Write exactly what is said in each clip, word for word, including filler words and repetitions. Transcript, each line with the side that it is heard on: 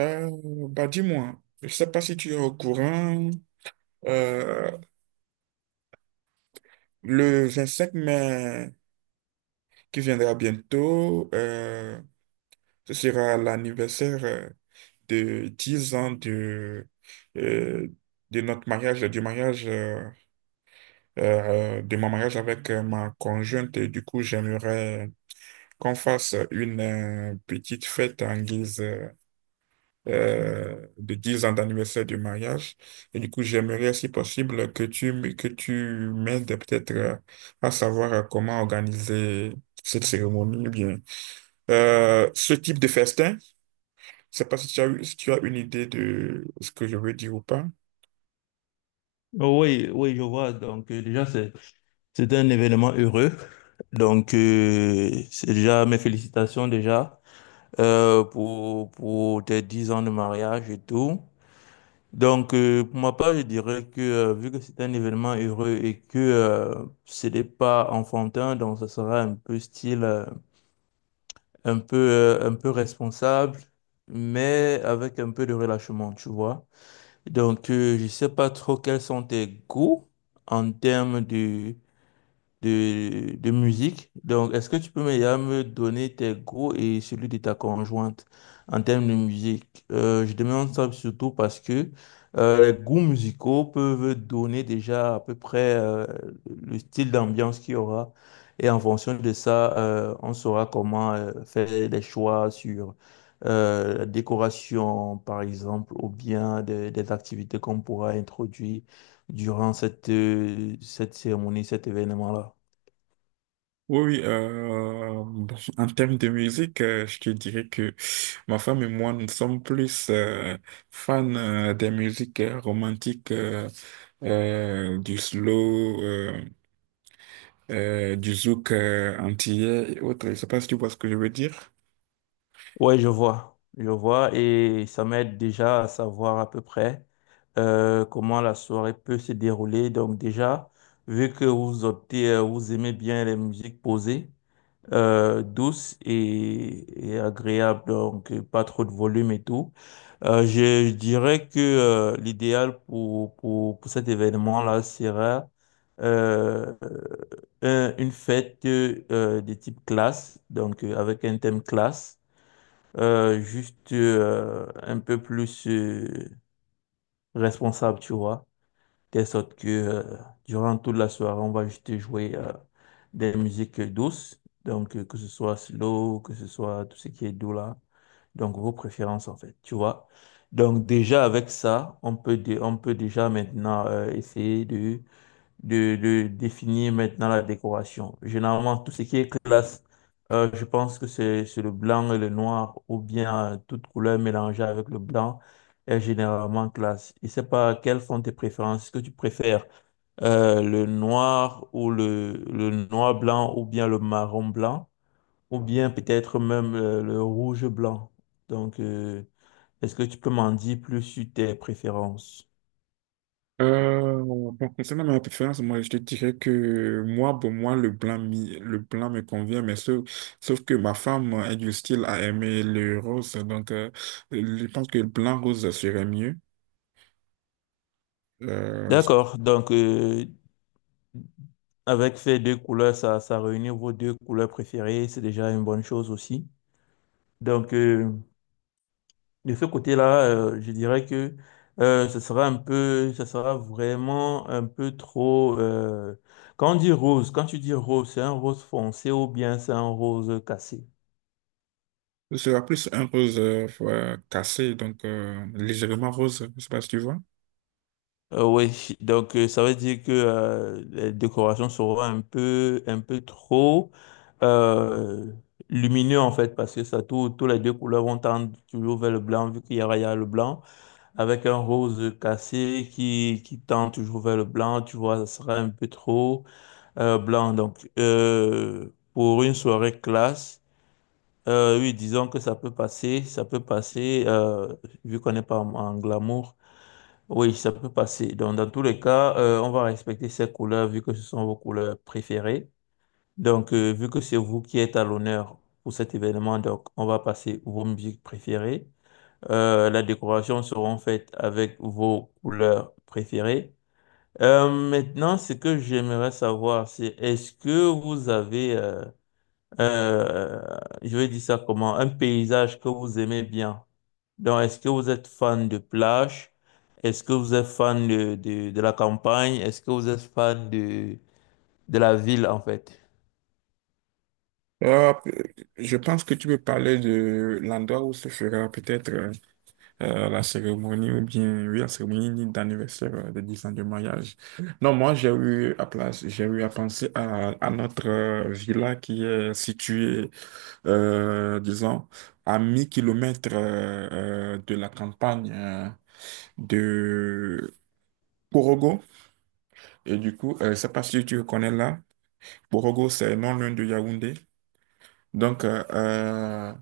right: Euh, Bah dis-moi, je sais pas si tu es au courant, euh, le cinq mai qui viendra bientôt. Euh, ce sera l'anniversaire euh, de dix ans de, euh, de notre mariage, du mariage, euh, euh, de mon mariage avec euh, ma conjointe. Et du coup, j'aimerais qu'on fasse une euh, petite fête en guise euh, euh, de dix ans d'anniversaire du mariage. Et du coup, j'aimerais, si possible, que tu, m- que tu m'aides peut-être euh, à savoir euh, comment organiser cette cérémonie ou bien euh, ce type de festin. Je sais pas si tu as, eu- si tu as une idée de ce que je veux dire ou pas.
left: Oui, oui, je vois. Donc, euh, déjà, c'est, c'est un événement heureux. Donc, euh, c'est déjà mes félicitations déjà euh, pour, pour tes dix ans de mariage et tout. Donc, euh, pour ma part, je dirais que euh, vu que c'est un événement heureux et que euh, ce n'est pas enfantin, donc ça sera un peu style, euh, un peu, euh, un peu responsable, mais avec un peu de relâchement, tu vois. Donc, euh, je sais pas trop quels sont tes goûts en termes de de, de musique. Donc, est-ce que tu peux déjà me donner tes goûts et celui de ta conjointe en termes de musique? Euh, je demande ça surtout parce que euh, les goûts musicaux peuvent donner déjà à peu près euh, le style d'ambiance qu'il y aura. Et en fonction de ça, euh, on saura comment euh, faire des choix sur euh, la décoration, par exemple, ou bien des des activités qu'on pourra introduire durant cette, euh, cette cérémonie, cet événement-là.
right: Oui, oui, euh, bon, en termes de musique, euh, je te dirais que ma femme et moi, nous sommes plus euh, fans euh, des musiques euh, romantiques, euh, euh, du slow, euh, euh, du zouk euh, antillais et autres. Je ne sais pas si tu vois ce que je veux dire.
left: Ouais, je vois, je vois, et ça m'aide déjà à savoir à peu près euh, comment la soirée peut se dérouler. Donc déjà, vu que vous optez, euh, vous aimez bien les musiques posées, euh, douces et, et agréables, donc euh, pas trop de volume et tout, euh, je, je dirais que euh, l'idéal pour, pour, pour cet événement-là sera euh, un- une fête euh, de type classe, donc euh, avec un thème classe euh, juste euh, un peu plus euh, responsable, tu vois. Telle sorte que euh, durant toute la soirée, on va juste jouer euh, des musiques douces. Donc, euh, que ce soit slow, que ce soit tout ce qui est doux là. Donc, vos préférences, en fait, tu vois. Donc, déjà avec ça, on peut, dé- on peut déjà maintenant euh, essayer de de, de définir maintenant la décoration. Généralement, tout ce qui est classe, euh, je pense que c'est c'est le blanc et le noir, ou bien euh, toute couleur mélangée avec le blanc est généralement classe. Je ne sais pas quelles sont tes préférences. Est-ce que tu préfères euh, le noir ou le, le noir blanc, ou bien le marron blanc, ou bien peut-être même euh, le rouge blanc. Donc, euh, est-ce que tu peux m'en dire plus sur tes préférences?
right: Euh, bon, concernant ma préférence, moi, je te dirais que moi, pour moi, le blanc, mi- le blanc me convient, mais sauf, sauf que ma femme est du style à aimer le rose, donc euh, je pense que le blanc rose serait mieux. Euh,
left: D'accord, donc euh, avec ces deux couleurs, ça, ça réunit vos deux couleurs préférées, c'est déjà une bonne chose aussi. Donc, euh, de ce côté-là, euh, je dirais que euh, ce sera un peu, ce sera vraiment un peu trop. euh, Quand on dit rose, quand tu dis rose, c'est un rose foncé ou bien c'est un rose cassé?
right: Ce sera plus un rose euh, euh, cassé, donc euh, légèrement rose, je sais pas si tu vois.
left: Euh, oui, donc euh, ça veut dire que euh, les décorations seront un peu, un peu trop euh, lumineux en fait, parce que ça, tout, tous les deux couleurs vont tendre toujours vers le blanc, vu qu'il y aura, il y a le blanc, avec un rose cassé qui, qui tend toujours vers le blanc, tu vois, ça sera un peu trop euh, blanc. Donc, euh, pour une soirée classe, euh, oui, disons que ça peut passer, ça peut passer, euh, vu qu'on n'est pas en en glamour. Oui, ça peut passer. Donc, dans tous les cas, euh, on va respecter ces couleurs vu que ce sont vos couleurs préférées. Donc, euh, vu que c'est vous qui êtes à l'honneur pour cet événement, donc on va passer vos musiques préférées. Euh, la décoration sera faite avec vos couleurs préférées. Euh, maintenant, ce que j'aimerais savoir, c'est est-ce que vous avez euh, euh, je vais dire ça comment, un paysage que vous aimez bien. Donc, est-ce que vous êtes fan de plage? Est-ce que vous êtes fan de, de, de la campagne? Est-ce que vous êtes fan de, de la ville, en fait?
right: Euh, je pense que tu peux parler de l'endroit où se fera peut-être euh, euh, la cérémonie, ou bien oui, la cérémonie d'anniversaire euh, de dix ans de mariage. Non, moi j'ai eu à place, j'ai eu à penser à, à notre euh, villa qui est située, euh, disons, à mille kilomètres euh, euh, de la campagne euh, de Corogo. Et du coup, euh, je sais pas si tu le connais là. Borogo, c'est non loin de Yaoundé. Donc, euh, euh,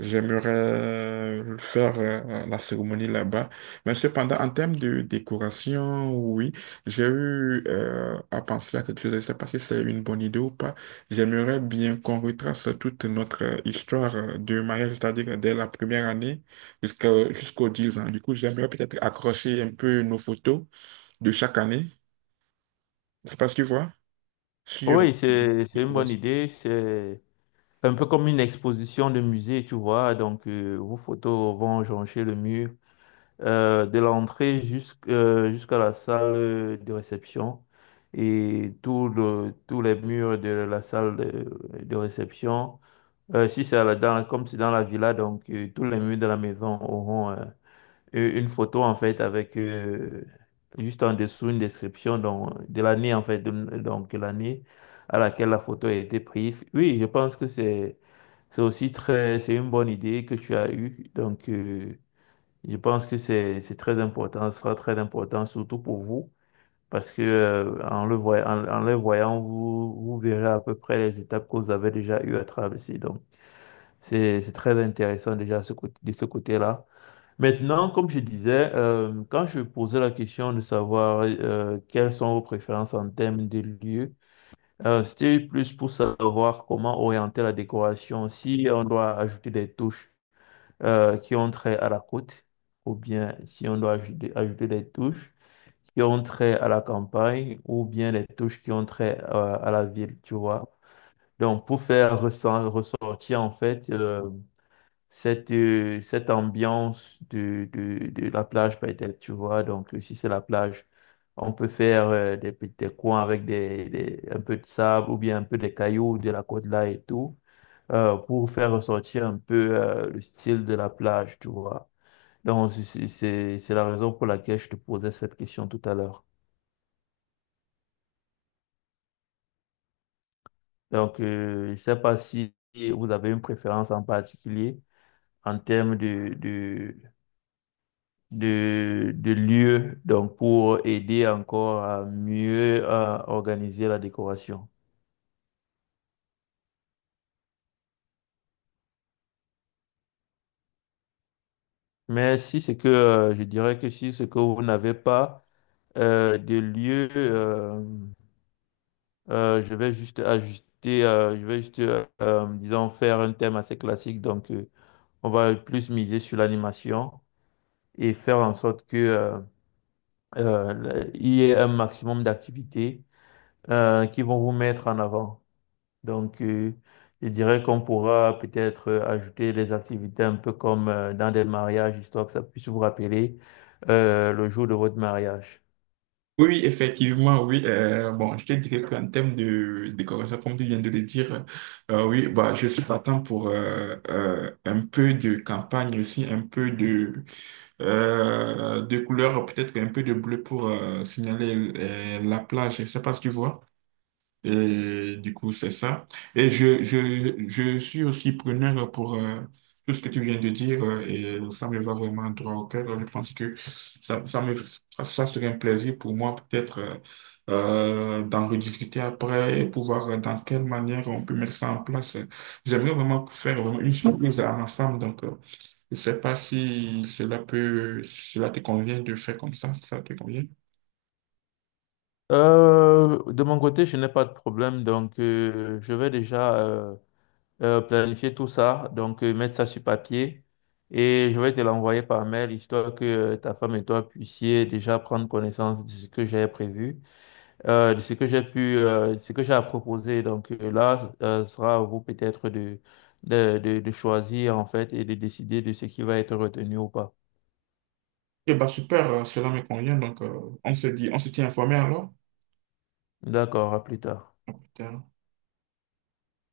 right: j'aimerais faire euh, la cérémonie là-bas. Mais cependant, en termes de décoration, oui, j'ai eu euh, à penser à quelque chose. Je ne sais pas si c'est une bonne idée ou pas. J'aimerais bien qu'on retrace toute notre euh, histoire euh, de mariage, c'est-à-dire dès la première année jusqu'à, jusqu'aux dix ans. Du coup, j'aimerais peut-être accrocher un peu nos photos de chaque année. Je ne sais pas si tu vois. Sur euh,
left: Oui, c'est,
right: les
left: c'est une bonne
right: croissants.
left: idée. C'est un peu comme une exposition de musée, tu vois. Donc, euh, vos photos vont joncher le mur. euh, de l'entrée jusqu'- euh, jusqu'à la salle de réception. Et tout le, tous les murs de la salle de, de réception, euh, si c'est à la- dans, comme c'est dans la villa, donc euh, tous les murs de la maison auront euh, une photo en fait avec euh, juste en dessous une description donc, de l'année en fait, de- donc l'année à laquelle la photo a été prise. Oui, je pense que c'est c'est aussi très, c'est une bonne idée que tu as eue. Donc, euh, je pense que c'est c'est très important, ce sera très important, surtout pour vous, parce que euh, en le voy- en, en les voyant, vous, vous verrez à peu près les étapes que vous avez déjà eu à traverser. Donc, c'est c'est très intéressant déjà ce côté, de ce côté-là. Maintenant, comme je disais, euh, quand je posais la question de savoir euh, quelles sont vos préférences en termes de lieux, euh, c'était plus pour savoir comment orienter la décoration, si on doit ajouter des touches euh, qui ont trait à la côte, ou bien si on doit ajouter, ajouter des touches qui ont trait à la campagne, ou bien des touches qui ont trait euh, à la ville, tu vois. Donc, pour faire ressent- ressortir, en fait, euh, cette, euh, cette ambiance de, de, de la plage, peut-être, tu vois. Donc, euh, si c'est la plage, on peut faire euh, des, petits- des coins avec des, des- un peu de sable ou bien un peu des cailloux de la côte là et tout, euh, pour faire ressortir un peu euh, le style de la plage, tu vois. Donc, c'est c'est- c'est- la raison pour laquelle je te posais cette question tout à l'heure. Donc, euh, je ne sais pas si vous avez une préférence en particulier en termes de, de, de, de lieu, donc pour aider encore à mieux à organiser la décoration. Mais si c'est que, euh, je dirais que si c'est que vous n'avez pas euh, de lieu, euh, euh, je vais juste ajuster, euh, je vais juste, euh, euh, disons, faire un thème assez classique. Donc, euh, on va plus miser sur l'animation et faire en sorte que euh, euh, il y ait un maximum d'activités euh, qui vont vous mettre en avant. Donc, euh, je dirais qu'on pourra peut-être euh, ajouter les activités un peu comme euh, dans des mariages, histoire que ça puisse vous rappeler euh, le jour de votre mariage.
right: Oui, oui, effectivement, oui. Euh, bon, je te dirais qu'en termes de décoration, comme tu viens de le dire, euh, oui, bah, je suis partant pour euh, euh, un peu de campagne aussi, un peu de, euh, de couleur, peut-être un peu de bleu pour euh, signaler euh, la plage. Je sais pas si tu vois. Et du coup, c'est ça. Et je, je, je suis aussi preneur pour euh, tout ce que tu viens de dire euh, et ça me va vraiment droit au cœur. Je pense que ça, ça me, ça serait un plaisir pour moi peut-être euh, euh, d'en rediscuter après et pouvoir euh, dans quelle manière on peut mettre ça en place. J'aimerais vraiment faire vraiment une surprise à ma femme. Donc, euh, je sais pas si cela peut, si cela te convient de faire comme ça, si ça te convient.
left: Euh, de mon côté, je n'ai pas de problème, donc euh, je vais déjà euh, euh, planifier tout ça, donc euh, mettre ça sur papier. Et je vais te l'envoyer par mail, histoire que euh, ta femme et toi puissiez déjà prendre connaissance de ce que j'ai prévu, euh, de ce que j'ai pu, euh, de ce que j'ai à proposer. Donc euh, là, euh, sera à vous peut-être de, de, de, de choisir en fait et de décider de ce qui va être retenu ou pas.
right: Eh ben super, euh, cela me convient. Donc, euh, on se dit, on se tient informé alors.
left: D'accord, à plus tard.
right: Putain.